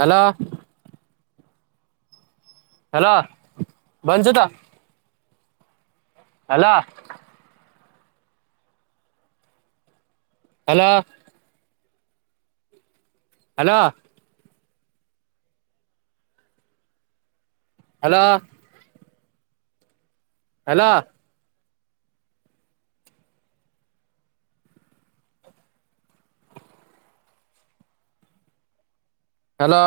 Hello hello ಬಂಸದ್ hello hello hello hello hello hello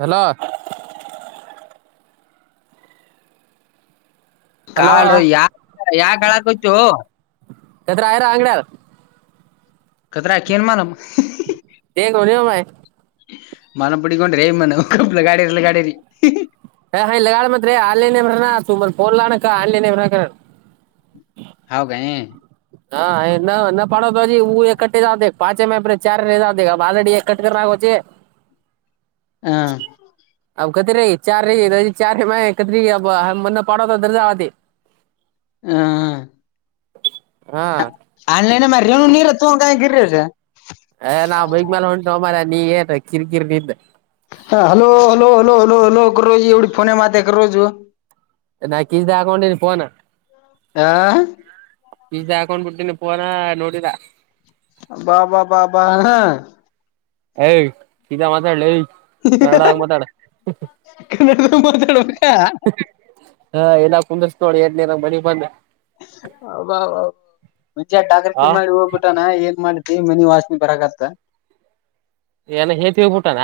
hello hello call ಯಾ ಯಾಕ್ ಅಳಕತ್ತೋ. ಅದ ರಾಯರ ಅಂಗಡಾರ ಕದ್ರಕಏನ ಮಾರಮ್ ಹೇಗ ನಿಮ್ ಮನೆ ಪುಡಿಕೊಂಡ್ರೆ ಮಣ ಲಗಾಡೇರಿ ಲಗಡಿರಿ ಅಂದ್ರೆ ಆನ್ಲೈನ್ ಅಂದ್ರನ ತುಂಬ ಪೋರ್ಲಾನಕ್ಕ ಆನ್ಲೈನ್ ಬೇಕನ ಹೋಗಯ [unintelligible] ಜೆ ಹ್ಞಾ. [unintelligible] ಹ ಹಾ ಹ ಆನ್ಲೈನೆ ಮಾಡ ರನು ನೀರತು ಕಾಯ ಗಿರಿರು ಏ ನಾವ್ ಬೈಗ ಮೇಾಲ ಹೊಂಟ ಮಾರ ನೀ ಏನ್ ಕಿರಿಕಿರ್ ನಿಂದ್ ಹಾ hello hello hello hello hello ಕ ರೋಜ ಎವಿಫೋನ ಮಾಡತ ಕ ರೋಜ ನಾ ಕಿಸಿದಕೊಂಡನ ಪೋನಾ ಆ ಇಜ ಹಾಕೊಂಡ್ ಬಿಟ್ಟನ ಪೋನಾ ನೋಡಿದ ಬಾಬಾ ಬಾಬಾ ಯ್ ಸೀತಾ ಮಾತಾಡ್ಲ [unintelligible] ಹಾ ಎಲ್ಲ ಕುಂದ್ರಸ್ ನೋಡ ಎ ಮಣಿ ಬಂದ್ ಹಬ ಮುಂಚೆ ಟಾಗರ್ಕಿ ಆ ಮಾಡಿ ಹೋಗ್ಬಿಟಾನ ಏನ್ ಮಾಡ ಈ ಮನಿ ವಾಸನೆ ಬರಕತ ಏನ ಹೇತಿ ಹೋಗಬಿಟಾನ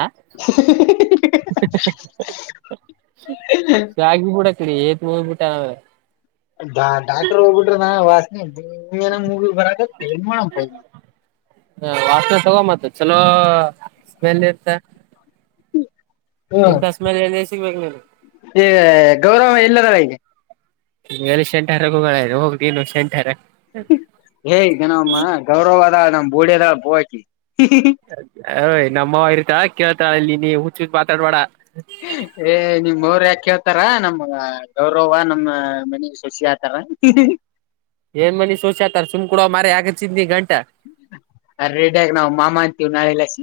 ಶಾಗ ಕೂಡ ರಿ ಮೂಬಟಾವ ಡಾಕ್ಟರ್ ಹೋಗ್ಬಿಟ್ರೆ ನಾ ವಾಸನೆ ನೀನ ಮೂವ ಬರಾಗನು ಮಾಡಾಮ್ ಪೈ ತಗೊ ಮ ಚಲೋ ಸ್ಮೆಲ್ ಇರ್ತ್ತ ಹ್ಮ ಸಿಗ್ಬೇಕ್ ನೀನು ಈ ಗೌರವ ಎಲ್ಲದಲ್ ಈಗ ಲ್ಲಿ ಶೆಂಟರ ಹಗಳ ಹೋಗ ನೀನು ಶೆಂಟಾ ಅರಕ ಹೇ ಜನಮ್ಮ ಗೌರವದ ನಮ್ಮ್ ಬೋಡಿಯದ ಬೋಕಿ ಯ್ ನಮ್ಮವ ಇರ್ತಾ ಕೇಳ್ತಾಳಲ್ಲಿ ನೀ ಹುಚ್ಚ ಹತ್ ಮಾತಾಡ್ಬೇಡ ಏ ನಿಮ್ಮ್ರ ಯಾಕೆ ಆತಾರ ನಮ್ಮ್ ಗೌರವ ನಮ್ಮ ಮನೆ ಸೋಸಿ ಆತರ ಏನ್ ಮನಿ ಶೋಷ ಆತ ಸುಮ್ ಕುೂಡುವ ಮಾರ ಯಾಕ್ ಅಚ್ಚಿದಿ ನೀ ಗಂಟ ಅ ರೆಡಿಯಗ ನಾವವು ಮಾಮ ಅಂತೀವ್ ನಾಳೆಲ್ಲಸಿ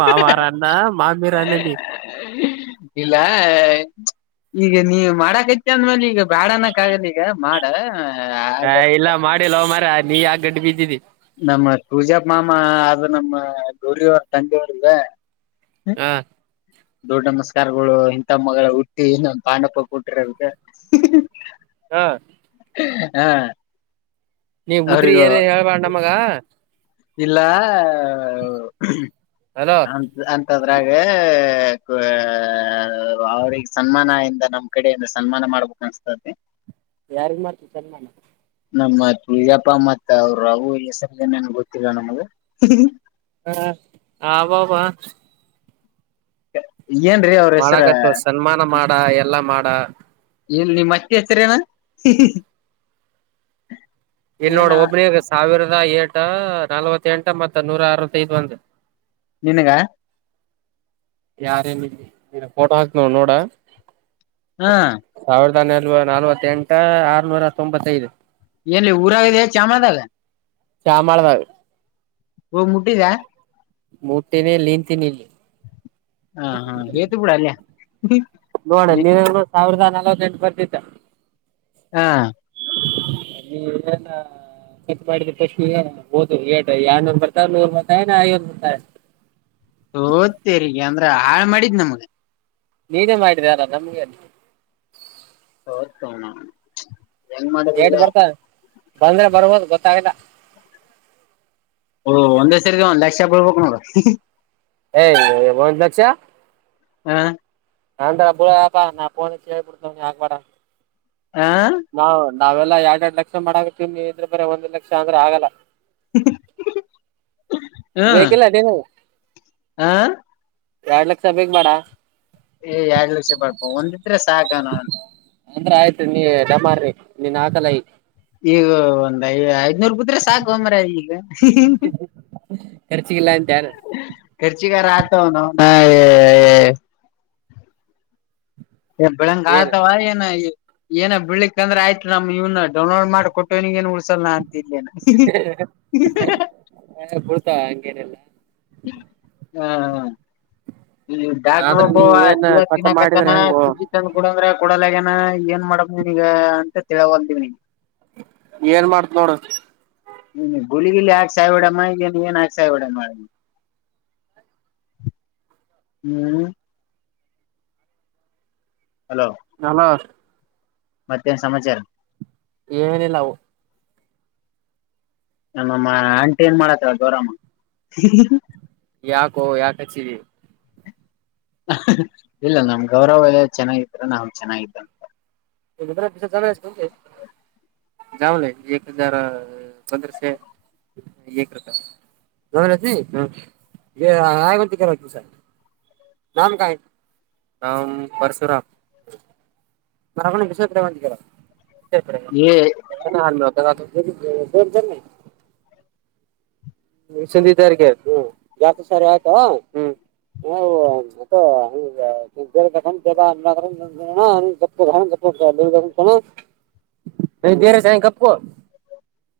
ಮಾವಾರನ್ನ ಮಾಮೀರನ್ನ ನೀ ಇಲಾಯ ಈಗ ನೀವ ಮಾಡಕೈತಿ ಅಂದ್ಮೇಲೆ ಈಗ ಬ್ಯಾಡ ಅನಕ್ ಆಗಲ್ಲ ಈಗ ಮಾಡ ಹ ಆಗ ಇಲ್ಲ ಮಾಡಿಲ್ಲ ಅವ ಮಾರ ನೀ ಯಾಕ್ ಗಡ್ಡಿ ಬಿದ್ದಿದಿ ನಮ್ಮ ಪೂಜಾ ಮಾಮ ಆದ ನಮ್ಮ ಗೌರಿವರ ತಂಗಿಯವರುದ ಹ ದೊಡ್ ನಮಸ್ಕಾರಗಳು ಇಂಥ ಮಗಳು ಹುಟ್ಟಿ ಇನ್ನೊಂದು ಪಾಂಡಪ್ಪ ಕೊಟ್ಟಿರ ಹಾ ಹಾ ನೀ ಉದ್ರಿ ಏನೇ ಹೇಳ್ಬಾರ ನಮ್ಮಗ ಇಲ್ಲ ಹಲೋ ಅ ಅ ದ್ರಾಗ ಅವ್ರಿಗೆ ಸನ್ಮಾನ ಇಂದ ನಮ್ ಕಡೆಯಿಂದ ಸನ್ಮಾನ ಮಾಡ್ಬೇಕ ಅನ್ಸ್ತತಿ ಯಾರಿಗ್ ಮಾತ್ರ ಸನ್ಮಾನ ನಮ್ಮಜಪ್ಪ ಮತ್ ಅವರು ರು ಹೆಸರಿನೇನ್ ಗೊತ್ತಿಲ್ಲ ನಮ್ಗೆ ಅಬ್ಬಬ್ಬಾ [inaudible] [unintelligible] ಅವ್ರ ಹೆಸರ ಮಾಡಕತ್ತು ಸನ್ಮಾನ ಮಾಡ ಎಲ್ಲಾ ಮಾಡ ಎಲ್ಲಿ ನಿಮ್ ಅತ್ತಿ ಹೆಸರೇನಾ ಇಲ್ಲಿ ನೋಡ್ ಒಬ್ಬ್ರಗ ಸಾವಿರದ ಏ ಎಟ ನಲ್ವತ್ತ ಎಂಟ ಮತ್ತ ನೂರ ಅರವತ್ತೈಐದು ಒಂದು ನಿನುಗ ಯಾರೇನು ಫೋಟೋ ಹಾಕ್ ನೋ ನೋಡ ಹ್ಮ ನ ನಲ್ವ ನಲ್ವತ್ತೆಂಟ ಆರ್ನೂರ ತೊಂಬತ್ತೈದು ಏನ್ ಊರಾಗಿದ ಚಾಮಂದಾಗ ಶಾಮಾಳನಾಗ ಓ ಮುಟ್ಟಿದಾ ಮೂಟ್ಟೆನ ನಿಂತೀನಿ ಇಲ್ಲಿ ಹಾ ಹಾ ೇತು ಬಿೂಡ ಅಲ್ಲಯ ನೋಡ ನೀ ಸಾವಿರದ ನಲವತ್ತ ಎಂಟು ಬತ್ತತೆ ಹಾ [inaudible] ಕತ್ ಮಾಡಿದ ಪಕ್ಷಿ ಹಓದು ೇಟ ಯಏನ್ೊನ್ ಬರ್ತಾಲ್ಲೂರ್ ಬರ್ತಾರೆ ನಾ ಅಯ್ಯೋನ್ ಬರ್ತಾರೆ ಹೋತರಿಗೆ ಅಂದ್ರೆ ಹಾಳ ಮಾಡಿದ್ ನಮಗೆ ನೀನೇ ಮಾಡಿದಲ್ಲ ನಮಗೆ ಅಲ್ಲ ಬತ್ತಣ ಎಟ್ ಬರ್ತಾರೆ ಬಂದ್ರೆ ಬರ್ಬೋದು ಗೊತ್ತಾಗಲ್ಲ ಓ ಒಂದ ಸರಿಗೆ ಒಂದ್ ಲಕ್ಷ ಬಳ್ಬೇಕಕ್ ನೋಡ ಏಯ ಒ ಲಕ್ಷಾ ಹಾ ನಾಂತ ಅಬಳಪಾ ನಾ ಪನೆ ಚಿಬಡ್ತ ಯಾಕ ಬಡ ಹಾ ನಾವೆಲ್ಲಾ ಎರಡ್ ಎರಡು ಲಕ್ಷ ಮಾಡಕತೀವಿ ಇದ್ರೆ ಬರ ಒಂದ್ ಲಕ್ಷ ಅಂದ್ರೆ ಆಗಲ್ಲ ರೇೇಕಲ್ಲ ಅಟ ನ ಹಾ ಎರಡ್ ಲಕ್ಷ ಬೇಕಕ್ ಬೇಡ ಏ ಎರಡ್ ಲಕ್ಷ ಬಳಪ ಒಂದಿದ್ರೆ ಸಾಾಗಣನ್ ಅಂದ್ರ ಆಯ್ತ್ರಿ ನೀ ಡಮಾರ್ರಿ ನಿನ್ ಹಾಕಲ ಈ ಈಗ ಒಂದ್ಐ ಐದ್ನೂರ್ ಬುದ್ರೆ ಸಾಕು ಒಂಬ್ರ ಈಗ ಖರ್ಚಗಿಲ್ಲ ಅಂತ ಯಾರು ಖರ್ಚಿಗರ ಆತ ನ ಎ ಬೆಳಂಗಾತಾವ ಏ ಏನ ಬಿಳ್ಲಿಕ್ಂದ್ರ ಆಯ್ತು ನಮ್ ಇವನ ಡೌನ್ೋಡ್ ಮಾಡ ಕೊಟ್ಟವಿ ಏನ್ ಸಲ ಅಂತಲ್ಲೇನ ಏನ್ ಬಿಡ್ತಾವ ಹಂಗೇನಿಲ್ಲ ಹಾ ಹ ಈ ಡಾಕ್ ಆದ್ರ ಒಬ್ಬ ನೀ ಏನ್ ದೀವ ಕಟ್ ತಿಿನಕತನ ಮಾಡಿದ್ರ ಹೆಂಗೋ ಸೂಜಿ ತಂದ್ ಕಡಂದ್ರ ಕೂಡಲಗನ ಏನ್ ಮಾಡಬ ನೀಗ ಅಂತ ತಿಳಬಲ್ದಿವವ ಏನ್ ಮಾಡ್ತ್ ನೋಡ ಹ ಗುಳಿಗಿಲಿ ಹಾಕ್ ಸಾಯ್ಬಡಮ್ಮ ಈಏನ್ ಏನ್ ಹಾಕ್ ಸಾಯ್ಬಡ ಮಾಡ ಹ್ಮ್ ಹಲೋ ನಲರ್ ಮತ್ತೇನ್ ಸಮಾಚಾರ ಏನನಿಲ್ಲವು ನಮ್ಮ ಆಂಟಿ ಏನ್ ಮಾಡತ್ತರ ಗೋರಾಮ ಯಾಕೋ ಯಾಕ ಹಚ್ಚೀರಿ ಇಲ್ಲ ನಮ್ ಗೌರವ ಎ ಚೆನ್ನಾಗಿದ್ರ ನಾ ಚೆನ್ನಾಗಿದ್ದಂತೆ ಇ ದಸ ಜನುಗೆ ದಾವಲ್ಲ ಹಜಾರ ಪಧ್ರಶೆ ಎ ರಕ ನಮನ ಹ ಆಂತ ಕೆಿವಸ ನಾಮ ಕಾಯ ನಾಮ ಪಶುರಾಮ ಮರಗಣ ವಿಶ್ೇರೆ ಏ ಬಂದರ್ [inaudible] ಸಂಂದಿ ತಾರಿಗೆ ಹ್ಮ ಯಾಕ ಸರಿ ಆಯ್ತಾ ಹ್ಮ್ ಹ ಬೇರೆ ಸಾಯ ಕಪ್ಪ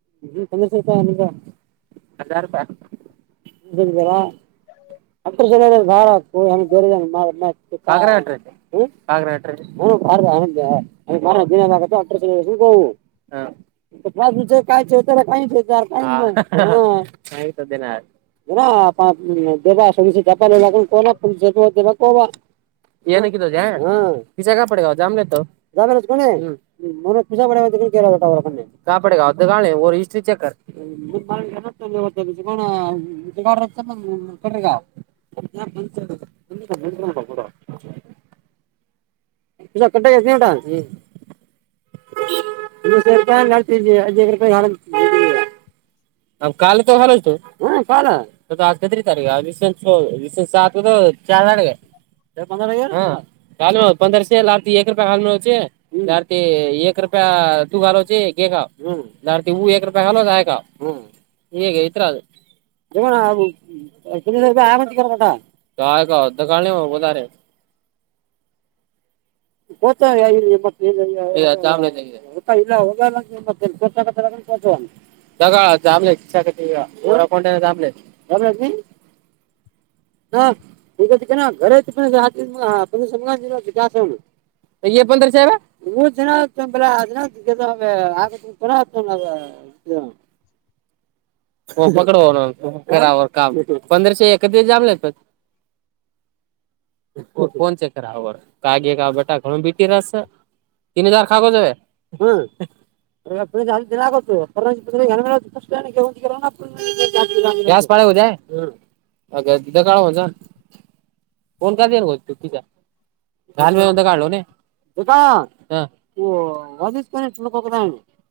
[unintelligible] [unintelligible] [unintelligible] [unintelligible] [unintelligible] [unintelligible] [unintelligible] [unintelligible] ಡ [inaudible] [unintelligible] [unintelligible] [inaudible] [unintelligible] [unintelligible] ಹಾ [unintelligible] [unintelligible] [unintelligible] ಹ್ಮ್ [unintelligible] [unintelligible] [unintelligible] [inaudible] [unintelligible] [unintelligible] [unintelligible] [unintelligible] [unintelligible] [unintelligible] [inaudible] [unintelligible] [inaudible] [unintelligible] [unintelligible] ಹಾ [unintelligible] [unintelligible] [unintelligible] [unintelligible] ಹಾ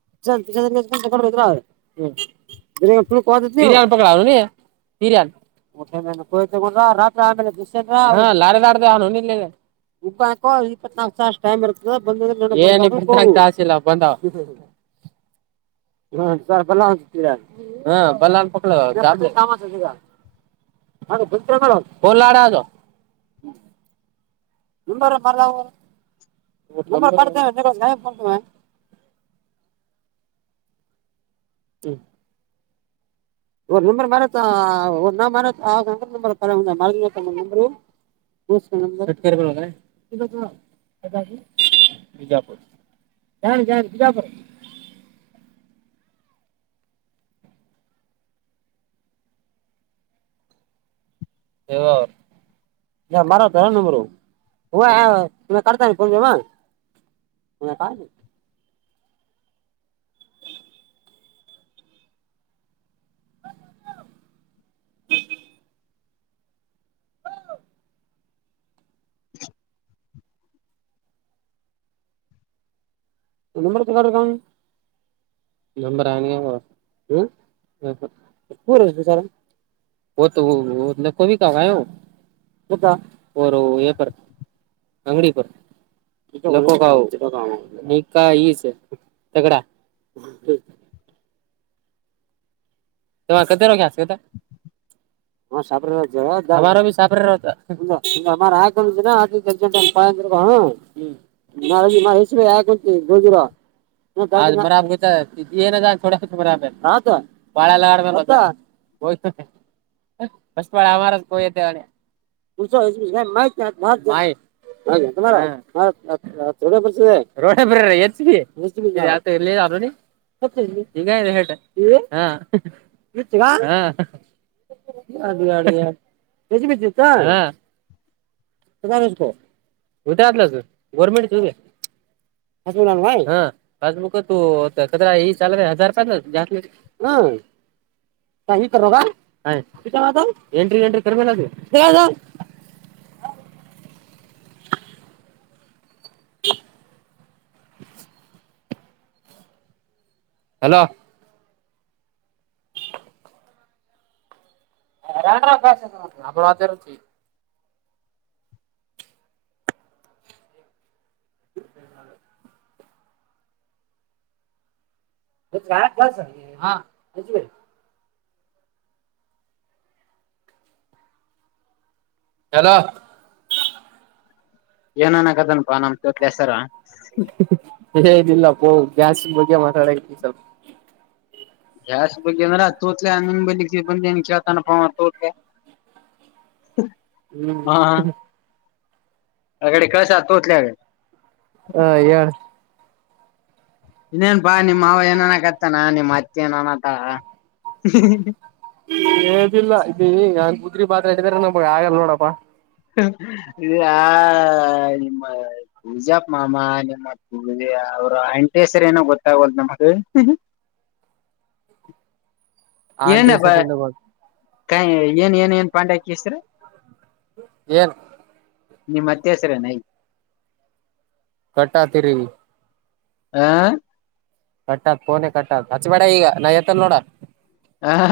[unintelligible] [unintelligible] ಹ್ಮ್ [unintelligible] ಬಿರಿಯಾನಿ [unintelligible] [unintelligible] ಇಪ್ಪತ್ತು ನಾಕ್ ತಾಸ್ ಟೈಮ್ ಇರ್ತದ ಬಂದು ಏನ್ ಇಪ್ಪತ್ತು ನಾಕ್ ಇಲ್ಲ ಬಂದು [inaudible] [unintelligible] [unintelligible] [unintelligible] [unintelligible] ಹ್ಮ್ [unintelligible] [unintelligible] [unintelligible] [inaudible] [unintelligible] [unintelligible] ಹದ ಟ್ ಕ್ಕಿ ಪಿ ಎಂದ ಮರಕ್ಕೆ ಎಲ್ಲಡುಗ ನಂಬರ ಆನ ಹೂ ಸಾರ ಕ್ಕ ಕ ಯ ಆಂಗಡಿ ಕ ಈ ತಗಡಾ ತಾರ ಕತೆರೋಗಸ್ಗದ ಯ್ ಹ ಸಾಪ್ರ ಹಾಕೊಂಡಿನಂ ಹ ನ ಹ ಯ ಗಜರ ಬರಾಬ್ ಗ ಏನದ ಬರ ಪಾಳ ಲಗಡಷ್ಟಟ್ಪಳ ಅಮಾರ ಕತವ ಹಸ ಅಜ ಮಾಹಿತ ಭ ಭಾಯ ಹಾಗ ರೋ ಬರ್ಸ ರೋ ಬ ಎ ೋ ಈಗ ಹೇ ಹ ಹ ಅದ ಅದ ಬ ಬಿಿದ್ದ ಉದ ಆ ಆದಲ ಗೋರ್ಮೆಂಟ್ ಚ ಹ ಹುಕ ಕದ್ರ ಈ ಚ ಹಾರ ರೂಪಾಯ ಜಾಸ್ ಕ್ ಹ ಈ ಕರ್ ಈತ ಎಂಟ್ರಿ ಎಂಟ್ರಿ ಕರ್ಮೇ ಹ ಕ್ಕಿ ಹಲೋ ಅತರ್ಚಿ ನಳ ಹೆ ಕ ಸ ಹಾ ಅಜುವ ಯದ ಏನನ್ ಆಗದನಪಾ ನಮ ಚೋತ್ ಹೆಸರ ಏನಿಲ್ಲ ಪೋ ಗ್ಯಾಸ್ ಬಗ್ಗೆ ಮಾತಾಡ ಈಸಲ್ ಗ್ಯಾಸ್ ಬ ಅಂದ್ರ ತೋತ್ಲೆ ನಿನ್ ಬ ಬಂದ ಏನ್ ಕೇಳ್ತನಪ ತೋತ್ಲೆ ಹ್ಮ ಹ್ಮ್ ಅ ಕಡೆ ಕಸ ತೋತ ಹ ಹೇಳಳ್ ಇನ್ನೇನ್ಪಾ ನಿಮ್ಮ್ ಏನನಕತ್ತಾನ ನಿಮ್ಮ್ ಅತ್ತೆ ಏನನತ್ತ ಏದಿಲ್ಲ ಇ ಈಗ ಉುದ್ರಿ ಪಾತ್ರರೆ ಇದ್ದಾರ ನ ಹಾಗಲ್ಲ ನೋಡಪ್ಪಾ ಇ ಆ ನಿಮ್ಮ ಪೂಜಾ ಮಾಮ ನಿಮ್ಮ ಪುಳಗ ಅವ್ರ ಎಂಟ ಹೆಸರ ಏನೋ ಗೊತ್ತಾಗಲ್ ನಮಗ್ ಆಂಟಸ ಇ ನಬ ಕಾಯ ಏನ್ ಏನ್ ಏನ್ ಪಾಂಡೆಕ್ಕಿಸ್ರ ಎನ್ ನಿಮ್ಮತ್ತೇಸರನೈ ಕಟ್ಟಾ ತಿರಿ ಹಾ ಕಟ್ಟತ್ ಕೋನೆ ಕಟ್ಟತ್ ಹಚ್ಚಬೇಡ ಈಗ ನಾ ಎತ್ತಲ್ ನೋಡ ಹಾ